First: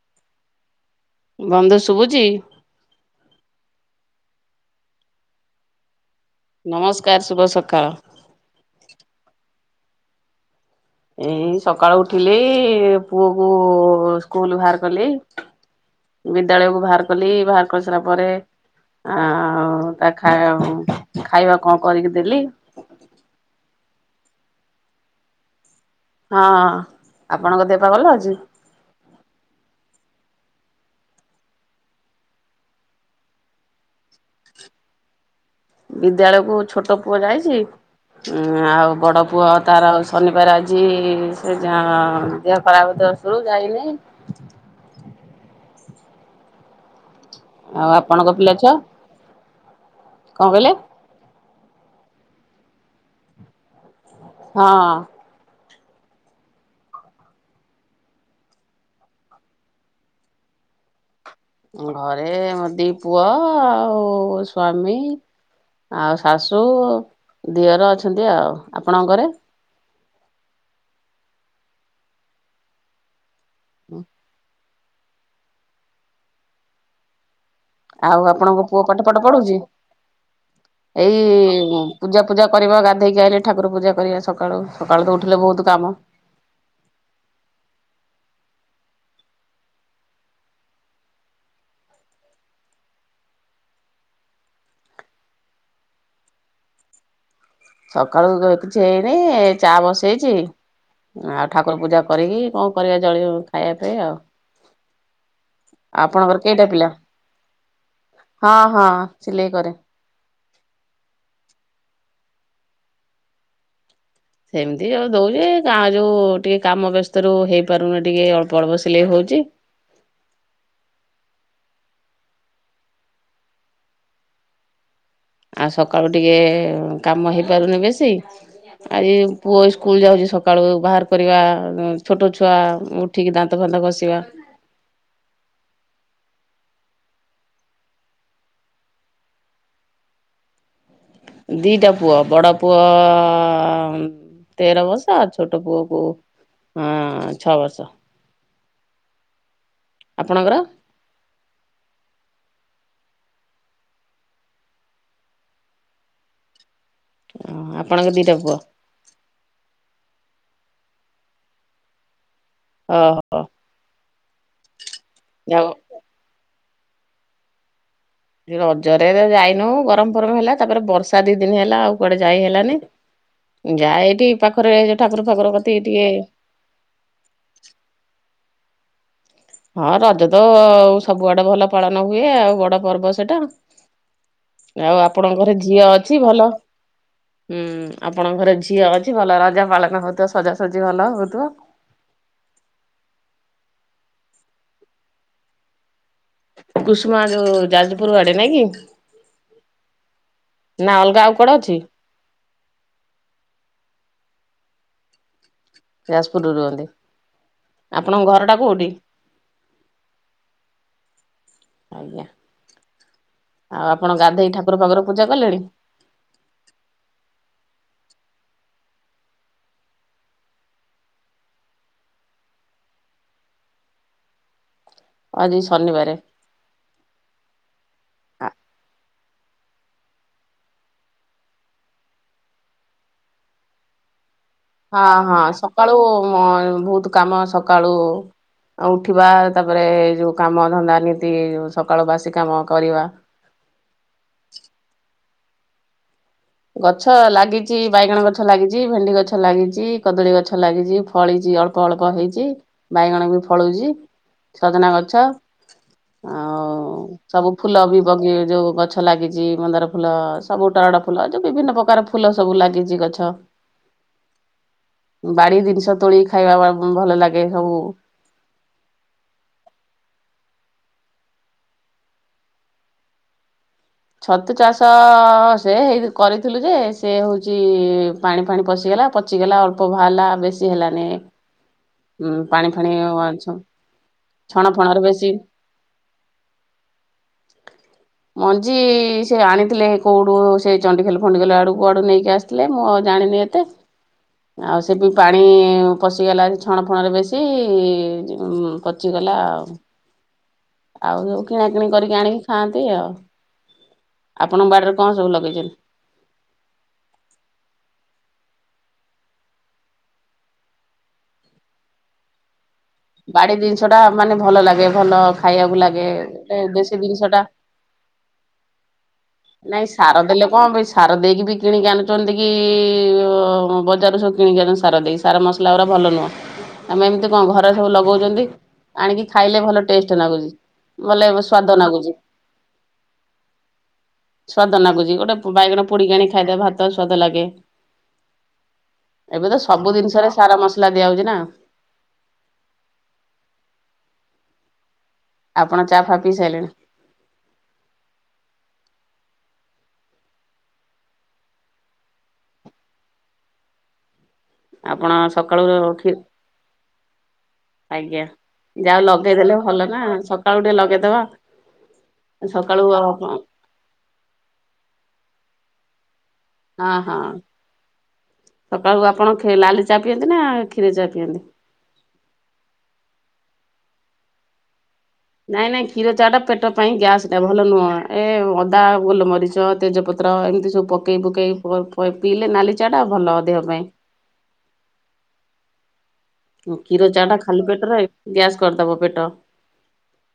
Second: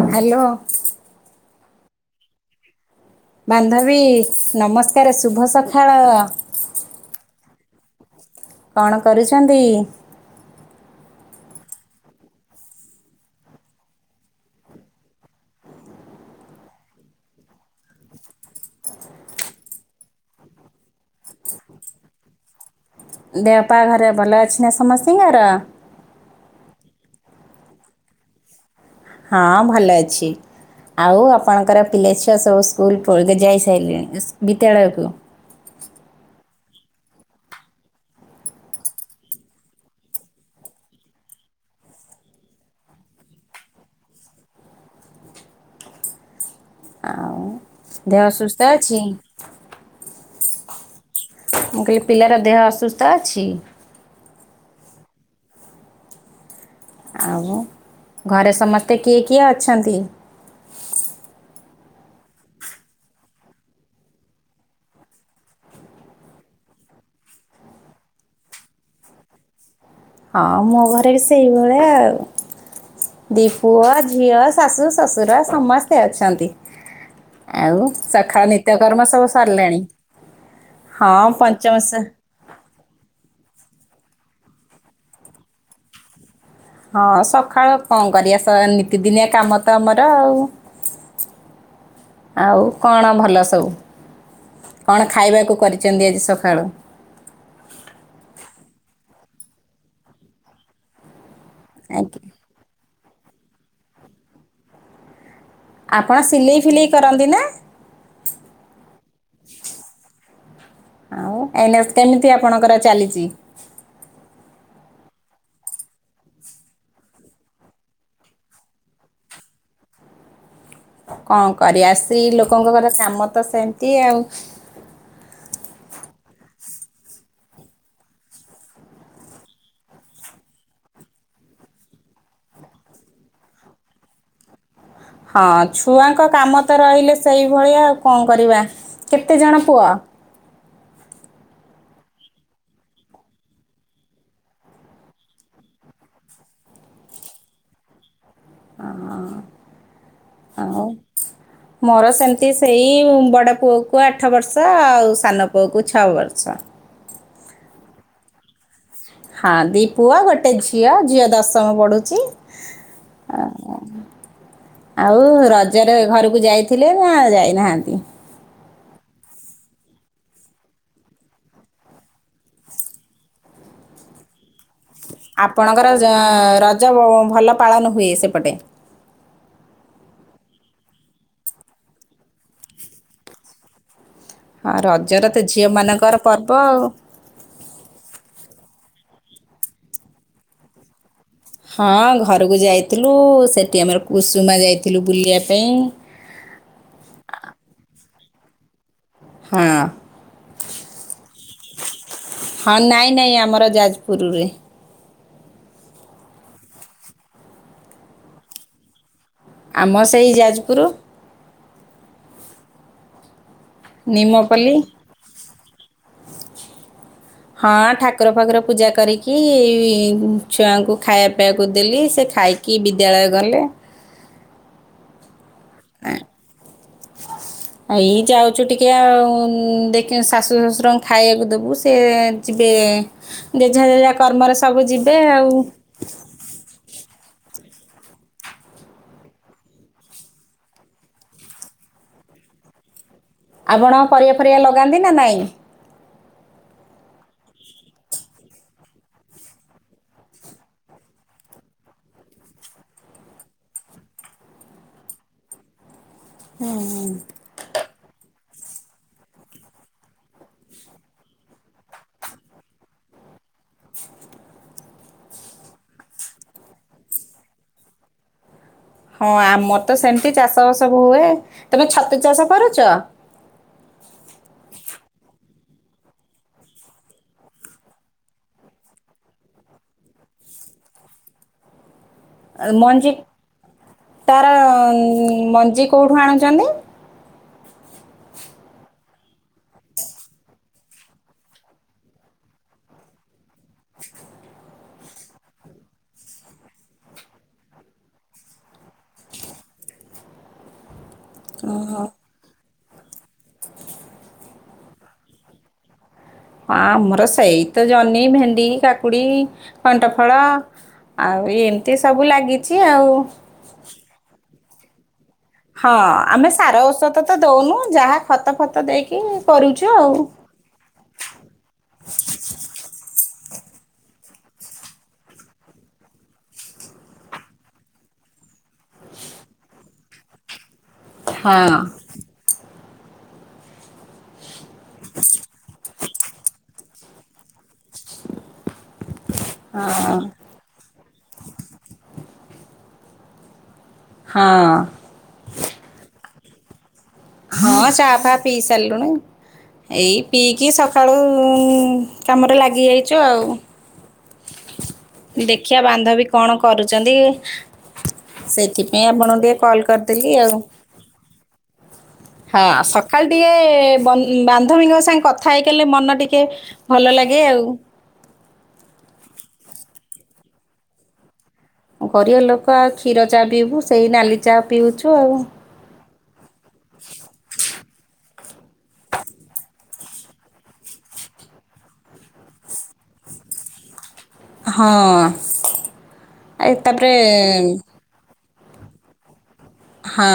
Hello. ବନ୍ଧୁ ଶୁଭୁଛି? ବାନ୍ଧବୀ ନମସ୍କାର ଶୁଭ ସକାଳ। ନମସ୍କାର ଶୁଭ ସକାଳ। କଣ କରୁଛନ୍ତି? ଏଇ ସକାଳୁ ଉଠିଲି ପୁଅ କୁ ସ୍କୁଲ ବାହାର କଲି। ବିଦ୍ୟାଳୟକୁୁ ବାହାର କଲି ବାହାର କରିସାରିଲା ପରେ ଆଉ ତା ଖା ଖାଇବା କଣ କରିକି ଦେଲି। ଦେହପାହା ଘରେ ଭଲ ଅଛି ନା ସମସ୍ତିଙ୍କର? ହଁ ଆପଣଙ୍କ ଦେହପାହା ଭଲ ଅଛି? ହଁ ଭଲ ଅଛି। ଆଉ ଆପଣଙ୍କର ପିଲା ଛୁଆ ସବୁ ସ୍କୁଲ ଫୁଲ କୁ ଯାଇସାରିଲେଣି ବିଦ୍ୟାଳୟକୁ। ବିଦ୍ୟାଳୟକୁ ଛୋଟ ପୁଅ ଯାଇଛି। ଆଉ ବଡ଼ ପୁଅ ତାର ଶନିବାର ଆଜି ସେ ଯା ଦେହ ଖରାପ ତ ରୁ ଯାଇନାଇଁ। ଆଉ ଆଉ ଆପଣଙ୍କ ପିଲା ଛୁଆ? କି କଣ କହିଲେ? ମୁଁ କହିଲି ପିଲାର ଦେହ ଅସୁସ୍ଥ ଅଛି? ହଁ। ଆଉ ଘରେ ସମସ୍ତେ କିଏ କିଏ ଅଛନ୍ତି? ଘରେ ମୋ ଦି ପୁଅ ଆଉ ସ୍ଵାମୀ। ଆଉ ଶାଶୁ ଦିଅର ଅଛନ୍ତି ଆଉ ଆପଣଙ୍କଘରେ? ହଁ ମୋ ଘରେ ବି ସେଇଭଳିଆ ଆଉ ଦି ପୁଅ ଝିଅ ଶାଶୁ ଶ୍ୱଶୁର ସମସ୍ତେ ଅଛନ୍ତି। ଆଉ ସଖଳ ଆପଣଙ୍କ ପୁଅ ପାଠ ନିତ୍ୟକର୍ମ ପାଠ ସବୁ ପଢୁଛି? ସାରିଲାଣି ଏଇ ହଁ ପଞ୍ଚମସ ପୂଜା ପୂଜା କରିବା ଗାଧେଇକି ଆଇଲେ ଠାର ପୂଜା କରିବା ସକାଳୁ ସକାଳୁ ତ ଉଠିଲେ ବହୁତ କାମ। ହଁ ସକାଳ କଣ କରିବା ନିତିଦିନିଆ କାମ ତ ଆମର ଆଉ। ଆଉ କଣ ଭଲ ସବୁ? କଣ ଖାଇବାକୁ କରିଛନ୍ତି ଆଜି ସକାଳୁ? ସକାଳୁ କିଛି ହେଇନି ଚା ବସେଇଛି ଆଉ ଠାକୁର ପୂଜା ଆଜ୍ଞା କରିକି କଣ କରିବା ଜଳ ଖାଇବା ପାଇଁ ଆଉ। ଆପଣ ଆପଣଙ୍କର ସିଲେଇ କେଇଟା ଫିଲେଇ ପିଲା କରନ୍ତି ନା ହଁ ହଁ ସିଲେଇ କରେ। ଆଉ ଏ କେମିତି ଆପଣଙ୍କର ଚାଲିଛି? ସେମିତି ଯେଉ ଦଉଛି ଗାଁ ଯେଉଁ ଟିକେ କାମ ବ୍ୟସ୍ତରୁ ହେଇପାରୁନି ଟିକେ ଅଳ୍ପ ଅଳ୍ପ ସିଲେଇ ହୋଉଛି। କଣ କରିବା ସ୍ତ୍ରୀ ଲୋକଙ୍କର କାମ ତ ସେମିତି ଆଉ। ଆଉ ସକାଳୁ ଟିକେ କାମ ହେଇପାରୁନି ବେଶୀ ଆଜି ପୁଅ ସ୍କୁଲ ଯାଉଛି ସକାଳୁ ବାହାର କରିବା ଛୋଟ ଛୁଆ ଉଠ୍ ଉଠିକି ଦାନ୍ତ ଫାନ୍ତ ଘସିବା। ହଁ ଛୁଆଙ୍କ କାମ ତ ରହିଲେ ସେଇଭଳିଆ ଆଉ କଣ କରିବା। କେତେଜଣ ପୁଅ? ଦିଟା ପୁଅ ବଡ଼ ପୁଅ ଆମ୍ ତେର ବର୍ଷ ଆଉ ଛୋଟ ପୁଅ କୁ ଆଁ ଛଅ ବର୍ଷ। ଆଁ ଆପଣଙ୍କର ଆଉ। ମୋର ସେମିତି ସେଇ ବଡ ପୁଅକୁ ଆଠ ବର୍ଷ ଆଉ ସାନ ପୁଅକୁ ଛଅ ବର୍ଷ। ଅ ଆପଣଙ୍କ ଦିଇଟା ପୁଅ। ହଁ ଦି ପୁଅ ଗୋଟେ ଝିଅ। ଝିଅ ଦଶମ ପଢୁଚି। ଓହୋ ଆଉ ଯାଉ ରଜରେ ଘରକୁ ଯାଇଥିଲେ ନା ଯାଇନାହାନ୍ତି? ରଜରେ ଏରା ଯାଇନୁ ଗରମ ଫରମ ହେଲା ତାପରେ ବର୍ଷା ଦି ଦିନ ହେଲା ଆଉ କୁଆଡେ ଯାଇ ହେଲାନି। ଯାଏ ଏଇଠି ପାଖରେ ଠାକୁର ଫାକୁର ଆପଣଙ୍କର କତିକି ଟିକେ। ରଜ ଜ ଭଲ ପାଳନ ହୁଏ ସେପଟେ। ହଁ ରଜ ତ ସବୁଆଡେ ଭଲ ପାଳନ ହୁଏ ଆଉ ବଡ ପର୍ବ ସେଟା। ହଁ ଆଉ ରଜର ତ ଆପଣଙ୍କ ଘରେ ଝିଅ ଝିଅମାନଙ୍କର ଅଛି ଭଲ ପର୍ବ ଆଉ ହୁଁ ଆପଣଙ୍କ ଘରେ ଝିଅ ଅଛି ଭଲ ରଜ ପାଳନ ହଉଥିବ ସଜାସଜି ଭଲ ହଉଥିବ। ହଁ ଘରକୁ ଯାଇଥିଲୁ ସେଠି ଆମର କୁସୁମା ଯାଇଥିଲୁ ବୁଲିବା ପାଇଁ। କୁସୁମା ଯୋଉ ଯାଜପୁର ଆଡେ ନାଇଁ କି? ହଁ। ନା ଅଲଗା ଆଉ କୁଆଡେ ଅଛି। ହଁ ନାଇଁ ନାଇଁ ଆମର ଯାଜପୁରୁରେ। ଯାଜପୁରରୁ ରୁହନ୍ତି ଆପଣଙ୍କ ଘରଟା କୋଉଠି। ଆମ ସେଇ ଯାଜପୁରୁ। ଆଜ୍ଞା। ଆଉ ଆପଣ ଗାଧେଇ ଠାକୁର ନିମପଲ୍ଲୀ ଫାକୁର ପୂଜା କଲେଣି? ହଁ ଠାକୁର ଫାକୁର ପୂଜା କରିକି ଛୁଆଙ୍କୁ ଖାଇବା ପିଇବାକୁ ଦେଲି ସେ ଖାଇ କି ବିଦ୍ୟାଳୟ ଗଲେ। ଅଜି ଶନିବାରେ। [inaudible] ଏଇ ଯାଉଚୁ ଟିକେ ଆଉ ଦେଖି ଶାଶୁ ଶ୍ୱଶୁରଙ୍କୁ ଖାଇଆକୁ ଦବୁ ସେ ଯିବେ। ଜେଝା ଜେଝା କର୍ମରେ ସବୁ ହଁ ଯିବେ ଆଉ। ସକାଳୁ ହଁ ବହୁତ କାମ ସକାଳୁ। ଆଉ ଉଠିବା ତାପରେ ଏ ଯୋଉ କାମ ଧନ୍ଦା ନୀତି ଯୋଉ ସକାଳ ବାସି କାମ କରିବା। ଆପଣ ପରିବା ଫରିବା ଲଗାନ୍ତି ନା ନାଇଁ। ଗଛ ଲାଗିଚି ବାଇଗଣ ଗଛ ଲାଗିଚି, ଭେଣ୍ଡି ଗଛ ଲାଗିଚି, କଦଳୀ ଗଛ ଲାଗିଚି। ଫଳିଚି ଅଳ୍ପ ଅଳ୍ପ ହେଇଚି ବାଇଗଣ ବି ଫଳୁଚି ସଜନା ଗଛ। ଆଉ ସବୁ ଫୁଲ ବି ବଗି ଯୋଉ ଗଛ ଲାଗିଛି ମନ୍ଦାର ଫୁଲ ସବୁ ଟରାଟ। ଫୁଲ ଯୋଉ ବିଭିନ୍ନ ପକାର ଫୁଲ ସବୁ ଲାଗିଚି ଗଛ। ବାଡି ଜିନିଷ ତୋଳି ଖାଇବା ବା ଭଲ ଲାଗେ ସବୁ। ହଁ ଆମର ତ ସେମିତି ଚାଷବାସ ହୁଏ। ତମେ ଛତୁ ଚାଷ କରୁଚ? ଛତୁ ଚାଷ ସେ ହେଇ କରିଥିଲୁ ଯେ ସେ ହଉଚି ପାଣି ଫାଣି ପଶିଗଲା ପଚିଗଲା ଅଳ୍ପ ବାହାରିଲା ବେଶୀ ହେଲାନି। ଉଁ ପାଣି ଫାଣି ମଞ୍ଜି ତାର ଛଣ ଫଣରେ ବେଶୀ ମଞ୍ଜି କୋଉଠୁ ଆଣୁଚନ୍ତି? ମଞ୍ଜି ସେ ଆଣିଥିଲେ କୋଉଠୁ ସେ ଚଣ୍ଡିଖୋଲ୍ ଫଣ୍ଡିଖୋଲ ଆଡ଼ୁ କୁୁଆଡ଼ୁ ନେଇକି ଆସିଥିଲେ ମୁଁ ଆଉ ଜାଣିନି ଏତେ। ଆଉ ସେ ବି ପାଣି ପଶିଗଲା ଛଣ ଫଣରେ ବେଶୀ ଯୋ ପଚିଗଲା ଆଉ। ଆଉ ସବୁ କିଣାକିଣି ହଁ କରିକି ଆଣିକି ଖାଆନ୍ତି ଆଉ। ଆପଣଙ୍କ ବାଡ଼ିରେ କଣ ସବୁ ଲଗେଇଚନ୍ତି? ହଁ ଆମର ସେଇ ତ ଜହ୍ନି, ଭେଣ୍ଡି, କାକୁଡି, କଣ୍ଟ ଫଳ ଆଉ ଏମତି ସବୁ ଲାଗି ଚି ଆଉ। ବାଡି ଜିନିଷ ଟା ମାନେ ଭଲ ଲାଗେ ଭଲ। ଖାଇବାକୁ ହଁ ଲାଗେ ଆମେ ସାର ଦେଶୀ ଔଷଧ ଜିନିଷ ତ ଟା ଦଉନୁ ଯାହା ଖତ ଫତ ଦେଇକି ନାଇଁ କରୁଛୁ ସାର ଆଉ। ଦେଲେ କଣ ପାଇଁ ସାର ଦେଇକି ବି କିଣିକି ଆଣୁଛନ୍ତି କି ଅ ବଜାରରୁ ସବୁ କିଣିକି ଆଣ ସାର ଦେଇକି। ସାର ମସଲା ଗୁଡ଼ା ଭଲ ନୁହଁ ଆମେ ଏମିତି କଣ ଘ ସବୁ ଲଗଉଛନ୍ତି ଆଣିକି ଖାଇଲେ ଭଲ ଟେଷ୍ଟ ନାଗୁଚି। ମଲେଇବ ସ୍ଵାଦ ହଁ ନାଗୁଚି। ସ୍ବାଦ ନାଗୁଚି ଗୋଟେ ବାଇଗଣ ପୋଡିକି ଆଣି ଖାଇଦେ ଭାତ ସ୍ୱାଦ ଲାଗେ। ଏବେ ତ ସବୁ ହଁ ଜିନିଷରେ ସାର ମସଲା ଦିଆ ହଉଚି ନା। ହଁ। ଆପଣ ଚା ଫା ପିଇ ସାଇଲେଣି? ହଁ ଚା ଫା ପିଇସାରିଲୁଣି। ଏଇ ପିଇକି ସକାଳୁ କାମରେ ଲାଗିଯାଇଛୁ ଆଉ। ଆପଣ ସକାଳୁ ଦେଖିବା ଉଠି ବାନ୍ଧବୀ କଣ କରୁଚନ୍ତି। ଆଜ୍ଞା। ଯାହା ସେଥିପାଇଁ ଆପଣଙ୍କୁ ଲଗେଇଦେଲେ ଟିକେ ଭଲ କଲ୍ ନା କରିଦେଲି ଆଉ। ସକାଳୁ ଟିକେ ଲଗେଇଦବା ହଁ ସଖାଳୁ ଟିକେ ବ ବାନ୍ଧବୀଙ୍କ ସାଙ୍ଗେ କଥା ହେଇକଲେ ମନ ଟିକେ ହଁ ଭଲ ହଁ। ଲାଗେ ଆଉ ସକାଳୁ ଆପଣ ଖେ ଲାଲି ଚାହା ପିଅନ୍ତି ନା କ୍ଷୀର ଚାହା ପିଅନ୍ତି? ଗରିବ ଲୋକ ଆଉ କ୍ଷୀର ଚା ପିଇବୁ ସେଇ ନାଲି ଚା ପିଉଚୁ ଆଉ। ନାଇଁ ନାଇଁ କ୍ଷୀର ଚାଆ ଟା ପେଟ ପାଇଁ ଗ୍ୟାସ୍ ଟା ଭଲ ନୁହଁ ଏ ଅଦା, ଗୋଲମରିଚ, ତେଜପତ୍ର ଏମିତି ସବୁ ପକେଇ ପୁକେଇ ପ ପ ପିଇଲେ ନାଲି ଚାଟା ଭଲ ଦେହ ପାଇଁ। ହଁ। ଏ କ୍ଷୀର ତାପରେ ଚାଆ ଟା ଖାଲି ପେଟରେ ଗ୍ୟାସ୍ କରିଦେବ ପେଟ। ହଁ।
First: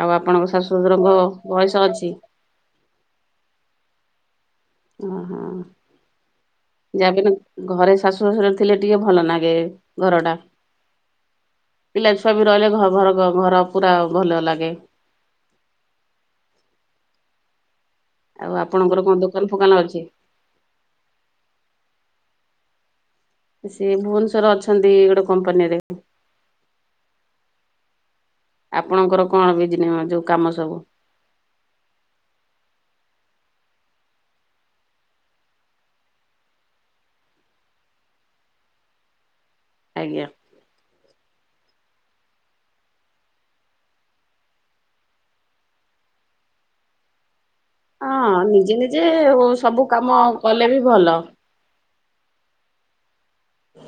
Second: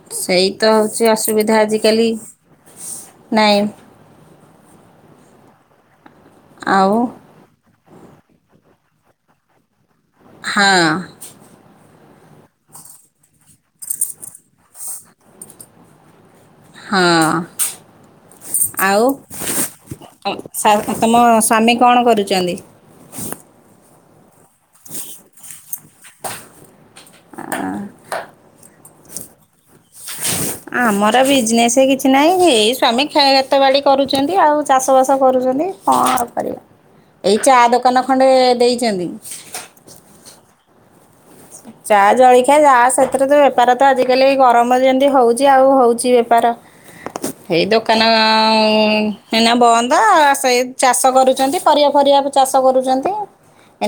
ଆଉ ଆପଣଙ୍କ ସେଇ ତ ଶାଶୁ ହୋଉଚି ଶଶୁରଙ୍କ ଅସୁବିଧା ବୟସ ଅଛି? ଆଜିକାଲି ନାଇଁ। ଓହୋ ଆଉ ଯାଆ ବି ହେଲେ ଘରେ ଶାଶୁ ଶଶୁର ଥିଲେ ଟିକେ ଭଲ ନାଗେ ଘର ଟା। ହାଁ। ପିଲାଛୁଆ ବି ରହିଲେ ଘ ଘର ଘର ପୁରା ଭଲ ଲାଗେ। ହଁ। ଆଉ ଆପଣଙ୍କର କଣ ଦୋକାନ ଫୋକାନ ଅଛି? ସା ତମ ସ୍ୱାମୀ କଣ କରୁଚନ୍ତି? ସେ ଭୁବନେଶ୍ଵର ଅଛନ୍ତି ଗୋଟେ କମ୍ପାନୀ ରେ। ଆ। ଆପଣଙ୍କର କଣ ବିଜନେ ଯଉ ଆମର ବିଜନେସ ହେଇ କିଛି କି ନାଇଁ ଏଇ ସ୍ଵାମୀ ଖିତେ ବାଡ଼ି କରୁଛନ୍ତି ଆଉ ଚାଷ ବାସ କରୁଛନ୍ତି କଣ କରିବା। ଏଇ ଚା ଦୋକାନ ଖଣ୍ଡେ ଦେଇଛନ୍ତି? ଆଜ୍ଞା। ଚା ଜଳଖିଆ ଯ ସେଥିରେ ତ ବେପାର ତ ଆଜିକାଲି ଗରମ ଯେମିତି ହୋଉଛି ଆଉ ହୋଉଛି ବେପାର। ଏଇ ହଁ ନିଜେ ନିଜେ ଦୋକାନନା ସବୁ ବନ୍ଦ କାମ ସେଇ କଲେ ବି ଭଲ ଚାଷ କରୁଛନ୍ତି। ଫରିବା ଫରିବା ଚାଷ କରୁଛନ୍ତି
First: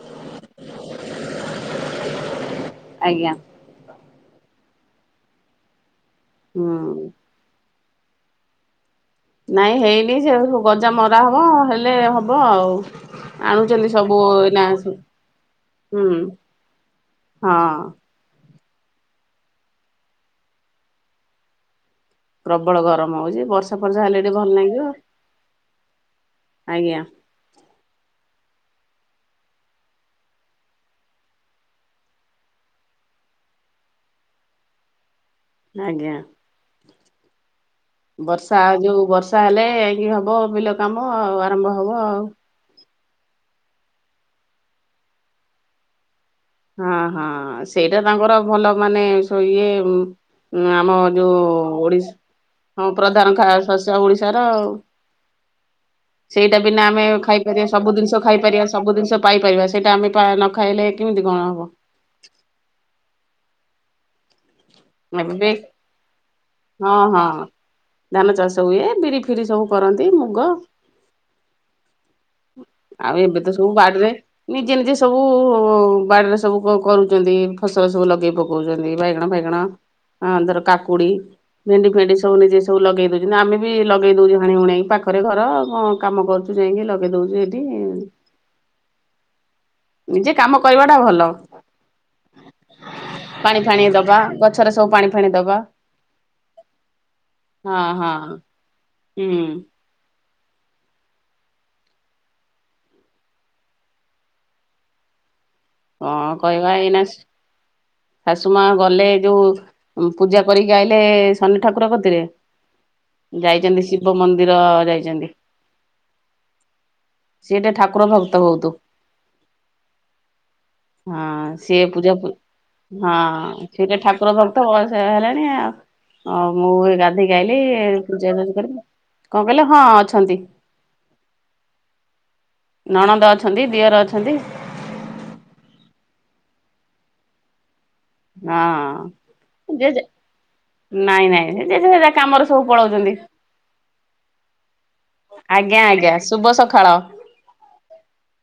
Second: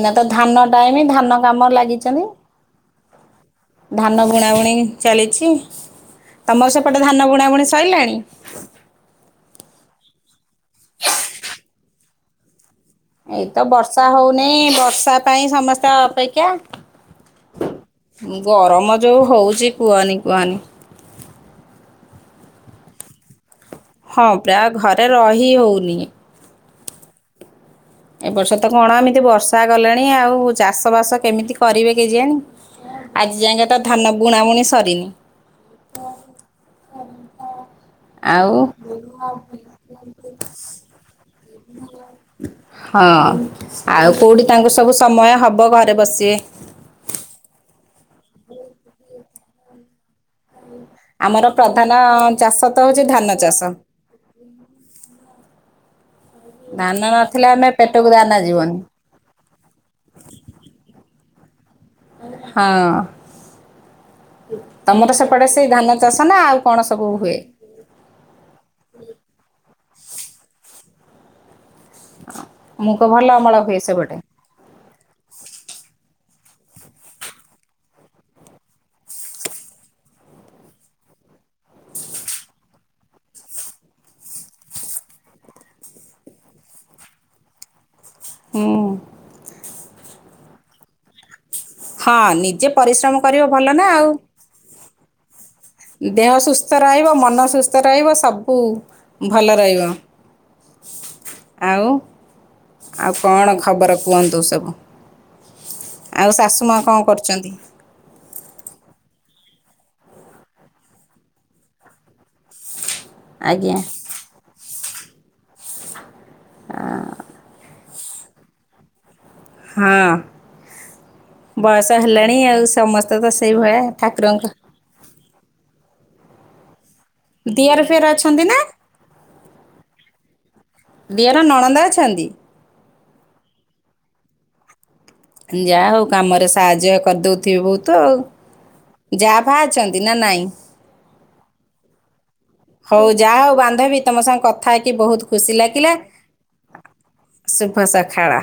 ଏନା ତ ଧାନ ଟାଇମ ଧାନ କାମ ଲାଗିଛନ୍ତି। ଆଜ୍ଞା। ଧାନ ବୁଣାବୁଣି ଚାଲିଛି, ତମର ସେପଟେ ହୁଁ ଧାନ ବୁଣାବୁଣି ସରିଲାଣି? ନାଇଁ ହେଇନି ସେ ଗଜା ମରା ହବ ହେଲେ ହବ ଆଉ। ଏଇତ ଆଣୁଛନ୍ତି ବର୍ଷା ସବୁ ହଉନି ଏଇନା ହୁଁ ବର୍ଷା ପାଇଁ ସମସ୍ତେ ହଁ। ଅପେକ୍ଷା। ଗରମ ଯୋଉ ହଉଛି କୁହନି କୁହନି। ପ୍ରବଳ ଗରମ ହଉଛି ବର୍ଷା ଫର୍ଷା ହଁ ହେଲେଠି ଭଲ ପରା ଲାଗିବ, ଘରେ ରହି ହଉନି ଆଜ୍ଞା। ଏବପର୍ଷ ତ କଣ ଏମିତି ବର୍ଷା ଗଲେଣି ଆଉ ଚାଷ ବାସ କେମିତି କରିବେ କେଯାଣି। ଆଜି ଯାଇକ ତ ଧାନ ବୁଣା ବୁଣି ସରିନି। ଆଜ୍ଞା। ଆଉ ବର୍ଷା ଯୋଉ ବର୍ଷା ହେଲେ ଏକି ହବ ବିଲ କାମ ଆଉ ଆରମ୍ଭ ହବ ଆଉ। ହଁ ଆଉ କେଉଁଠି ତାଙ୍କୁ ସବୁ ସମୟ ହେବ ଘରେ ବସିବେ। ହଁ ହଁ ସେଇଟା ତାଙ୍କର ଭଲ ମାନେ ଇଏ ଆମ ଯୋଉ ଆମର ପ୍ରଧାନ ଓଡିଶ ଚାଷ ତ ହଁ ହଉଛି ପ୍ରଧାନ ଧାନ ଖ ଚାଷ ଶସ୍ୟ ଓଡିଶାର ଆଉ। ସେଇଟା ବିନା ଧାନ ଆମେ ନଥିଲେ ଖାଇପାରିବା ଆମେ ସବୁ ପେଟକୁ ଜିନିଷ ଦାନା ଖାଇପାରିବା ଯିବନି ସବୁ ଜିନିଷ ପାଇପାରିବା ସେଇଟା ଆମେ ନ ଖାଇଲେ କେମିତି କଣ ହବ? ହଁ। ତମର ସେପଟେ ଏବେ ସେଇ ଧାନ ଚାଷ ନା ଆଉ କଣ ହଁ ସବୁ ହଁ ହୁଏ? ଧାନ ଚାଷ ହୁଏ ବିରି ଫିରି ସବୁ କରନ୍ତି ମୁଗ। ମୁଗ ଆଉ ଭଲ ଏବେ ତ ଅମଳ ସବୁ ହୁଏ ବା ନିଜେ ସେପଟେ। ନିଜେ ସବୁ ବାଡ଼ିରେ ସବୁ କରୁଛନ୍ତି ଫସଲ ସବୁ ଲଗେଇ ପକଉଛନ୍ତି ବାଇଗଣ ଫାଇଗଣ। ଆ ଦର କାକୁଡ଼ି। ଭେଣ୍ଡି ଫେଣ୍ଡି ସବୁ ନିଜେ ସବୁ ଲଗେଇ ଦଉଛନ୍ତି ଆମେ ବି ଲଗେଇ ଦଉଚେ ହାଣି ହୁଣେଇକ ପାଖରେ ଘର। କାମ କରୁଛୁ ଯାଇକି ଲଗେଇ ଦଉଛୁ ସେଠି। ହୁଁ। ନିଜେ କାମ କରିବାଟା ଭଲ। ହଁ ନିଜେ ପରିଶ୍ରମ କରିବ ପାଣି ଭଲ ଫାଣି ନା ଆଉ। ଦବା ଗଛରେ ସବୁ ପାଣି ଫାଣି ଦବା। ଦେହ ସୁସ୍ଥ ରହିବ ମନ ହଁ ସୁସ୍ଥ ହଁ ରହିବ ସବୁ ହୁଁ ଭଲ ରହି [unintelligible] ଆଉ ଆଉ କଣ ଖବର କୁହନ୍ତୁ ସବୁ? ଆଉ କଣ ଶାଶୁ କହିବା ମା ଏଇନା କଣ କରୁଛନ୍ତି? ଶାଶୁ ମା ଗଲେ ଯୋଉ ପୂଜା କରିକି ଆାଇଲେ ଶନି ଠାକୁର କଥିରେ। ଆଜ୍ଞା। ଯାଇଛନ୍ତି ଶିବ ମନ୍ଦିର ଯାଇଛନ୍ତି। ସେଏ ଟିକେ ଠାକୁର ଭକ୍ତ ବୋହୁତ। ହଁ ହଁ ସେ ବୟସ ପୂଜା ହେଲାଣି ଆଉ ସମସ୍ତେ ହଁ ତ ସେଇଭଳିଆ ସେଇଟ ଠାକୁର ଠାକୁରଙ୍କ ଭକ୍ତ ବୟସ ହେଲାଣି ଆ [unintelligible] ଧେଇକି ଆଇଲି ଦିଅର ଫିଅର ପୂଜା ଅଛନ୍ତି ପୁଜି ନା କରିଲି କଣ କହିଲ ହଁ ଅଛନ୍ତି। ଦିଅର ନଣନ୍ଦ ଅଛନ୍ତି। ନଣନ୍ଦ ଅଛନ୍ତି ଦିଅର ଅଛନ୍ତି। ଯାହା ହଉ କାମରେ ସାହାଯ୍ୟ କରିଦଉଥିବେ ବହୁତ। ତ ଆଉ ହଁ ଯାଆ ଫାଆ ଯେ ଅଛନ୍ତି ଯେ ନା ନାଇଁ? ନାଇଁ ନାଇଁ ଯେ ଯାହା କାମରେ ସବୁ ହଉ ପଳଉଛନ୍ତି ଯାହା ହଉ ବାନ୍ଧବୀ ତମ ସାଙ୍ଗେ କଥା ହେଇକି ବହୁତ ଖୁସି ଆଜ୍ଞା ଲାଗିଲା ଆଜ୍ଞା ଶୁଭ ସକାଳ। ଶୁଭ ସଖାଳ।